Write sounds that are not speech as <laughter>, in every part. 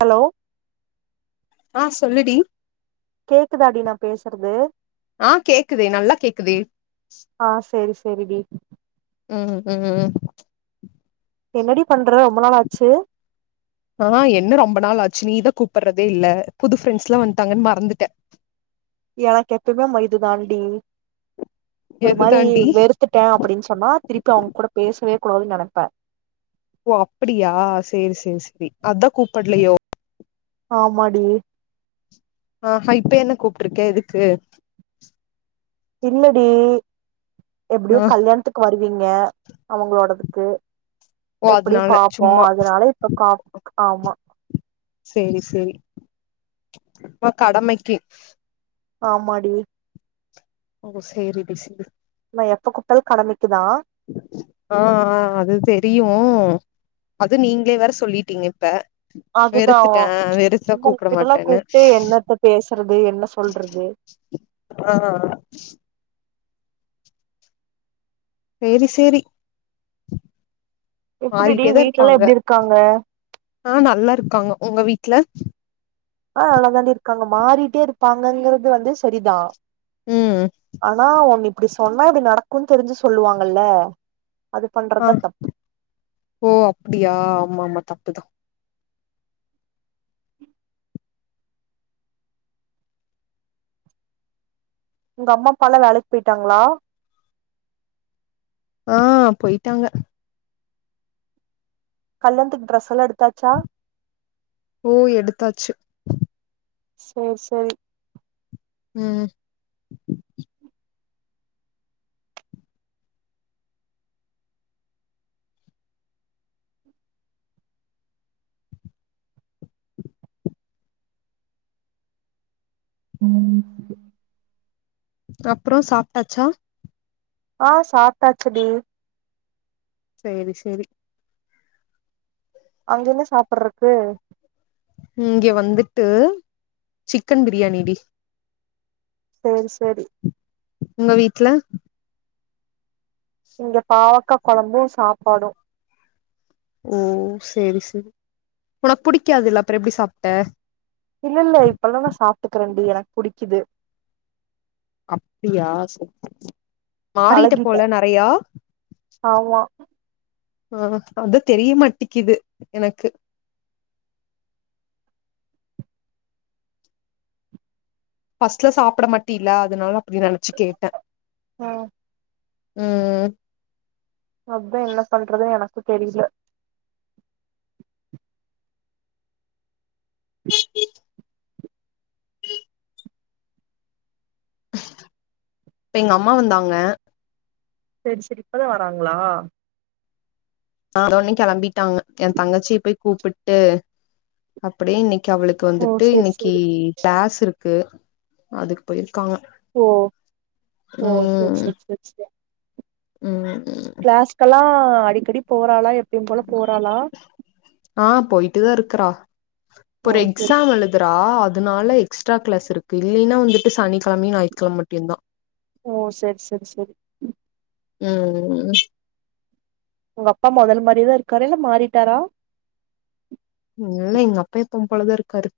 hello ஆ சொல்லுடி கேக்குதாடி நா பேசுறது ஆ கேக்குதே நல்லா கேக்குதே ஆ சேரி சேரிடி ம் ம் ம் என்னடி பண்ற ரொம்ப நாளாச்சு ஆ என்ன ரொம்ப நாள் ஆச்சு நீ தா கூப்புர்றதே இல்ல புது ஃப்ரெண்ட்ஸ்லா வன்ட்டாங்கன் மறந்துட்ட எனக்கு எப்பய்மே மைதுதாண்டி ஒரு மாரி எதுதாண்டி வெறுத்துட்டே அப்டின் சொன்னா திருப்பி அவுங் கூட பேசவே <unintelligible> நெனப்ப ஓ அப்பிடியா சேரி சேரி செரி அதா கூப்புட்லயோ ஆமா டி ஆஹ இப்ப என்ன கூப்ட்ருக்க எதுக்கு என்னடி எப்டியு ஆ கல்யாண்த்துக்கு வருவீங்க அவுங்களோடதுக் கு ஓ எப்டியு அதனால பாப்போ சும்மா அதுனால இப்ப கா ஆமா சேரி சேரி அப்ப கடமக்கி ஆமாடி ஓ சேரிடி சே நா எப்ப கூப்ட்டாலு கடமை ஆ ஆ அது தெரியு அது நீங்க வேற சொல்லிட்டீங்க இப்ப அதுதா வெறுத்துட்டேன் வெறுத்தா சும்மா கூப்ட உங்ககிட்டல்லா மாட்டேன்னு கூப்ட்டு என்னத்த பேசுறது என்ன சொல்றது ஆ செரி செரி எப்டிடி மாறிட்டேதா வீட்லல்லா இருப்பாங்க எப்டி இருக்காங்க ஆ நல்லா இருக்காங்க உங்க வீட் ட்ல ஆ நல்லா தாண்டி இருக்காங்க மாறிட்டே இருப்பாங்கங்கறது வந்து சரிதான் ம் ஆனா உன்னி அப்டி சொன்னா அப்டி நடக்குன் தெரிஞ்சி சொல்லுவாங்கல்ல அது ஆ பண்றதா தப்பு ஓ அப்டியா ஆமா மா தா <unintelligible> உங்கம்மாப்பாலா வேலைக் போய்ட்டாங்ளா ஆ போயிட்டாங்க கல்யாணத்துக் டிரஸ் எல்லா எடுத் ஓ எடுத்தாச்சு சேர் செரி உம் உம் அப்ரோ சாப்ட்டாச்சா ஆ சாப்ட்டாச்சு டி செரி செரி அங்க என்ன சாப்பறக்கு இங்க வந்துட்டு சிக்கன் பிரியாணிடி சரி சரி உங்க வீட்ல இங்க பாவக்கா கொலம்பு சாப்பாடு ஓ செரி செரி உனக்கு புடிக்காதுல்ல அப்ரோ எப்டி சாப்ட்ட இல்லல்ல இப்பெல்லா நா சாப் ப்ரண்டி எனக் புடிக்குது அப்டியா சே மாரிட்ட பழகிட்டே போல நறையா ஆமா ஆ அதான் தெரிய மாட்டிகிது எனக்கு ஃபர்ஸ்ட்லா சாப்ட மாட்டில்ல அதனால அப்டி நனச்சி கேட்டே ம் உம் அதான் என்ன பண்றதுன் எனக்கு தெரில எங்க அம்மா வந்தாங்க செரி செரி இப்பதா வராங்ளா வந்தவுனே கெளம்பிட்டாங்க என் தங்கச்சிய போய் கூப்பிட்டு அப்படியே நிக் அவளுக்கு ஓ வந்துட்டு சேரி இன்னிக்கி சேரி கிளாஸ் இருக்கு அதுக்கு போய் ஓ ஓ செரி ம் செரி செரி செரி ம் கிளாஸ்கல்லா அடிக்கடி போ றாளா எப்பயும் போல போறாளா க்குறா ப ஓ ஒரு செரி எக்ஸாம் எழுதுறா அ துனால எக்ஸ்ட்ரா க்ளாஸ் இருக்கு இல்லைனா வந்துட்டு சனிக்கெழமையு ஞாயித்கெழம் மட்யுந்தா ஓ செர் செரி செரி ம் உங்க அப்பா மொதல மாரிதா இருக்காரா இல்ல மாறிட்டாரா இல்ல எங்க அப்பா எப்பவும் போலதா இருக்காரு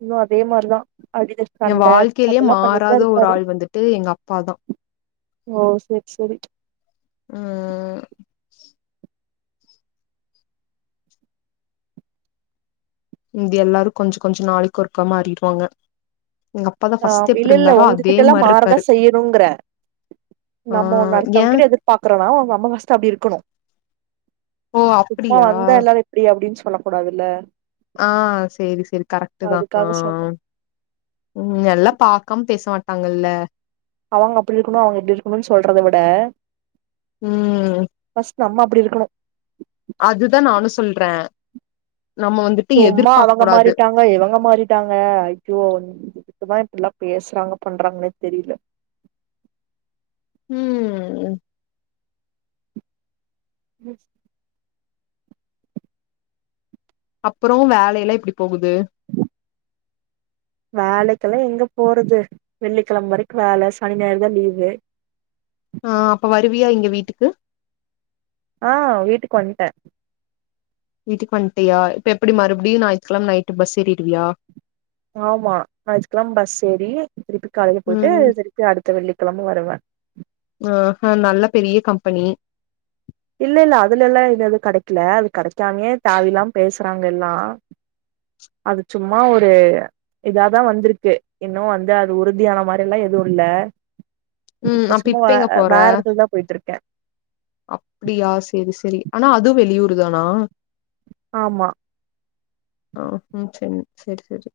இன்னு அதே மாரிதா அடித எ சண்ட வாழ்க்கைலயெ அதெல்லா பண்ணிட்டுதா மாறாத ஒரு இருக்காரு ஆள் வந்துட்டு எங்கப்பாதா ஓ செரி செரி ம் இந்த எல்லாரு கொஞ்ச கொஞ்ச நாளைக்கொருக்கா மாறிருவாங்க ஆ இல்லல்ல உங்ககிட்டல்லா மாறதா இருக்காரு செய்யணுங்குறே ஆ நம்ம ஒன்னு ஏ அடுத்தவ்ங்கிட்ட எதிர்பாக்குறோனா நம்ம ஃபர்ஸ்ட்டு அப்டி இருக்கணு ஓ சும்மா அப்டியா வந்தா எல்லாரு இப்டி அப்டின் சொல்லக்குடாதுல்ல ஆ சேரி சேரி கரெக்ட்டுதா அதுக்காக சொன்னே ம் எல்லாப் பாக்கம் பேச மாட்டாங்கல்ல அவுங்க அப்டி இருக்கணு அவுங்க இப்டி இருக்கணுன் சொல்றத விட ம் ஃபர்ஸ்ட் நம்ம அப்டி இருக்கணு அதுதா நானு சொல்றே நம்ம வந்துட்டு சும்மா எதிர்பாக் அவங்க கூடாது மாறிட்டாங்க இவங்க மாறிட்டாங்க ஐயோ குதா இப்புல்லா பேசுறாங்க பண்றாங்கனே தெரில உம் ம் அப்புறொ வேலைலா எப்டி போகுது வேலைக்கெல்லா எங்க போறது வெள்ளிக்கெழம் வரைக் வேல சனி ஞாயிறு தா லீவு ஆ அப்ப வருவியா இங்க வீட்டுக்கு ஆ வீட்டுக்கு வன்ட்டே வீட்டுக்கு வன்ட்டியா இப்ப எப்புடி மறுபடியு ஞாயித்துக்கெழம நைட்டு பஸ் ஏறிருவியா ஆமா ஞாயித்துக்கெழம் பஸ் ஏறி வீட்டுக் காலைல போய்ட்டு ம் திரிப்பி அடுத்த வெள்ளிக்கெழம வருவே ஆ ஹ நல்ல பெரிய கம்பெனி இல்லெல்ல அதுலெல்லா இது எது கடைக்கல அது கடைக்காமயே தாவில்லாம் பேசுறாங்க எல்லா அது சும்மா ஒரு இதாதா வந்துருக்கு இன்னு வந்து அது உறுதியான மாரி எல்லா எதுவு இல்ல ம் இப்ப அப்ப சும்மா வ எங்க அ போற வேற எடத்துல் தா போயிட்ருக்கே ப்டியா சேரி சேரி ஆனா அதுவ் வெளியூர் தானா ஆமா ஆ ம் சேரி சேரி சேரி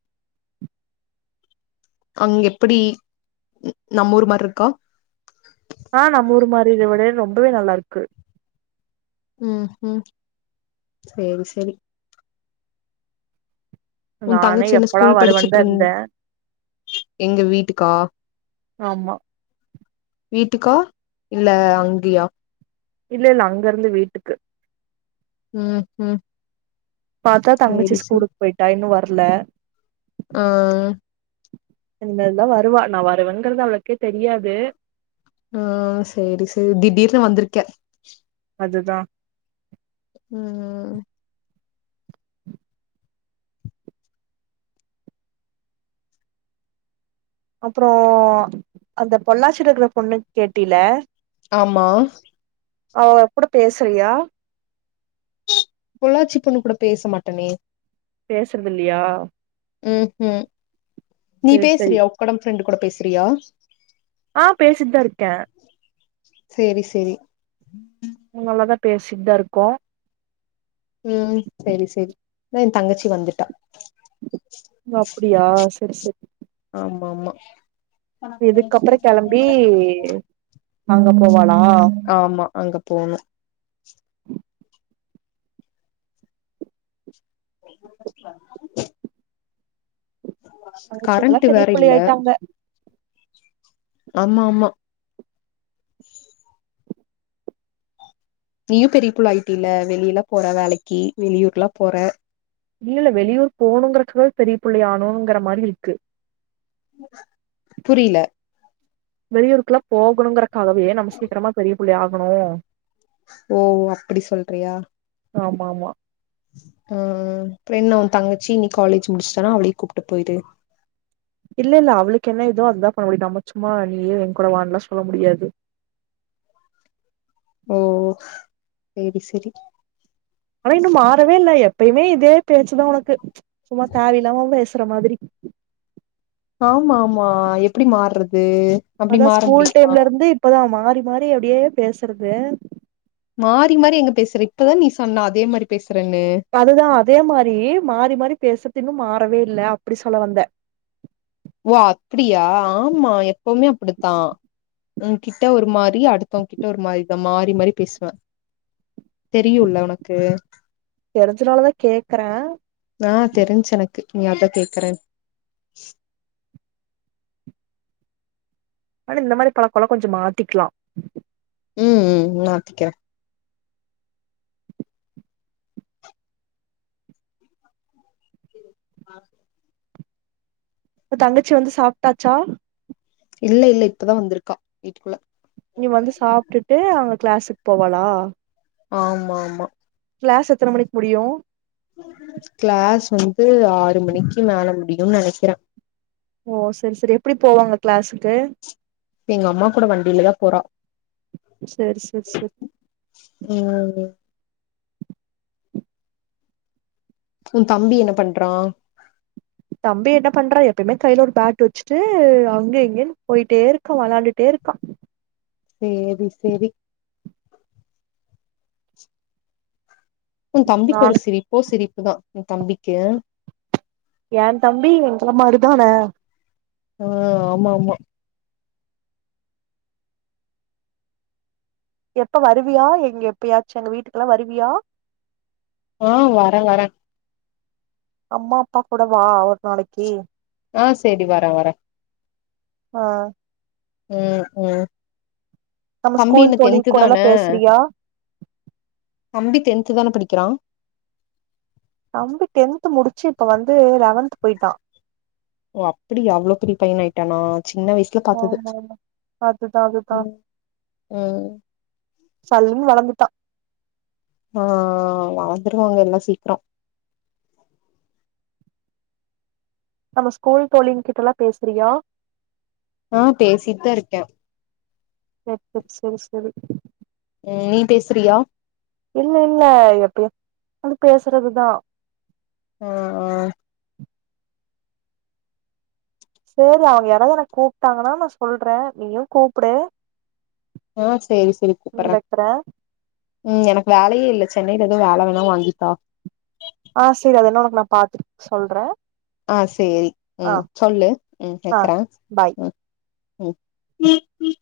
அங்க எப்டி நம்ம ஊர் மாரி இருக்கா ஆ நம்ம ஊர் மாரி ரொம்பவே நல்லா இருக்கு ம் ம் சேரி சேரி உன் நானே தங்கச்சி என்ன எப்பல்லா ஸ்கூல் வருவேன் படிச்சுட்டு தா இருந் இருந்தே எங்க வீட்டுக்கா ஆமா வீட்டுக்கா இல்ல அங்கயா இல்ல இல்ல அங்க இருந்து வீட்டுக்கு ம் ம் பாத்தா தங்கச்சி சேரி சேரி ஸ்கூலுக்கு போயிட்டா இன்னும் வர் வர்ல ஆ <unintelligible> வருவா நா வருவேங்கிறது அவளுக்கே தெரியாது ஆ சரி சரி திடீர்னு வந்திருக்க அதுதான் ம் அப்றோ அந்த பொள்ளாச்சியில இருக்கிற பொண்ணு கேட்டில ஆமா அவ எப்டு பேசிறியா பொள்ளாச்சி பொண்ணு கூட பேச மாட்டனே பேசுறது இல்லியா ம் கு நீ சேரி சேரி பேசுறியா உக்கடம் ஃபிரிண்ட் கூட பேசிறியா ஆ பேசிட்டு தா இருக்கே சேரி சேரி நல்லாதா பேசிட்டுதா இருக்கோம் ம் சேரி சேரி இத தங்கச்சி வந்துட்டா அப்டியா சேரி சேரி ஆமா ஆமா இதுக்க அப்றோ கிளம்பி அங்க போவாளா ஆமா அங்க போனும் <inaudible> தங்கச்சிங்கல்லா கரண்ட் பெரிய வேற புள்ளைங்க இல்ல ஆயிட்டாங்க ஆமா ஆமா நீயும் பெரியப்புள்ள ஆயிட்ட இல்ல வெளில போற வேலைக்கு வெளியூர்க்லாம் போற இல்ல இல்ல வெளியூர் போகணுங்கிற பெரிய புள்ளைய ஆணோங்குற மாரி இருக்கு புரில வெளியூர்க்லாம் போகணுங்கிற கதவே நம்ம சீக்கிரமா தெரியு புள்ளய ஆகணு ஓ அப்டி சொல்றியா ஆமா மா ஆ ஃபிரொண்னோ ஓ தங்கச்சி நீ காலேஜ் முடிஷ்டனா அவலயு கூப்ட்டு போய்டு இல்லல்ல அவளுக்கு என்ன இதோ அதுதா பண்ண முடியு நம்ம சும்மா நீயே என் கூட வான்லா சொல்ல முடியாது ஓ செரி செரி ஆனா இன்னு மாறவே இல்ல எப்பயுமே இதே பேச்சுதா உனக்கு சும்மா <unintelligible> இல்லாம பேசுற மாதிரி ஆமா மா எப்டி மாறுறது அதா ஸ்கூல் டைம்ல இருந்து இப்பதான் மா மாரி அப்டியே பேசறது மாறி மாறி எங்க பேசுற இப்ப தா நீ சொன்ன அதே மாரி பேஸ் அதுதான் அதே மாரி மாறி மாறி பேச இன்னு மாறவே இல்ல அப்டி சொல்ல வந்த ஓ அப்டியா ஆமா எப்பவுமே அப்படித்தா உன் கிட்ட ஒரு மாரி அடுத்தவ்ங்கிட்ட ஒரு மாரி நா மாறி மாறி பேசுவேன் தெரியுல உனக்கு தெரிஞ்சநால தா கேக்கரன் ஆ தெரின்சு எனக்கு நியா தா கேக்குறேன் ஆனா இந்த மாரி பழக்கலா கொஞ்சம் மாத்திக்கலா உம் உம் மாத்திக்கிறேன் <inaudible> உ தங்கச்சி வந்து சாப்டாச்சா இல்ல இல்ல இப்பதா வந்திருக்கா வீட்டுகுள்ள நீ வந்து சாப்ட்டுட்டு அவங்க கிளாஸுக்கு போவாளா ஆமா மா கிளாஸ் எத்தன மணிக்கு முடியு கிளாஸ் வந்து ஆறு மணிக்கு மேல முடியுன் நினைக்கிற ஓ செரி செரி எப்டி போவாங்க கிளாஸுக்கு எங்க அம்மா கூட வண்டிலதா போறா செரி செரி செரி ம் உன் தம்பி என்ன பண்றான் தம்பி என்ன பண்றா எப்பயுமே கைல ஒரு பேட் வச்சுட்டு அங்க இங்கன்னு போயிட்டே இருக்கா வெளாண்டுட்டே இருக்கா செரி செரி உன் நா தம்பிக்கு ஒரு சிரிப்போ சிரிப் அதான் என் தம்பிக்கு யந்தம்பி எங்கள மாறிதான அ ஆமா மா எப்ப வருவியா எங்க எப்பயாச்சு எங்க வீட்டுக்கெல்லா வருவியா ஆ வர வர அம்மா அப்பா கூட வா அவர் நாளைக்கி ஆ செரி வர வர ஆ உம் உம் நம்ம ஸ்கூல் தோழிங் கூடல பேசுறியா த்து தான படிக்கிறா தம்பி டென்த் முடிச்சி இப்ப வந்து லெவன்த் போயிட்டா ஓ அப்டியா அவ்ளோ பெரிய பைனாயிடானா சின்ன வயசுல பாத்தது ஆமா ஆமா அதுதா அதுதா உம் உம் சல்லுன்னு வளந்துட்டா ஆ வளந்துருவாங்க எல்லா சீக்ரோ நம்ம ஸ்கூல் தோழிங்கிட்டல்லா பேசுறியா ஆ பேசிட்தா இருக்கே ஓ ஓ செரி செரி உம் நீ பேசுறியா இல்லல்ல எப்யா வது பேசுறதுதா ஆ சேரி அவங்க யாராவது என கூப்ட்டாங்கன்னா நா சொல்றேன் நீயும் கூப்புடு ஆ செரி செரி ம் கூப்பறே வைக்கிறே உம் எனக்கு வேலயே இல்ல சென்னையில எதும் வேல வேணா வாங்கித்தா ஆ செரி அதெல்லா உனக்கு நா பாத்துட்டு சொல்றே ஆ செரி ஆ உம் சொல்லு உம் ஆ வெக்ர பாய் உம் உம் கீகீ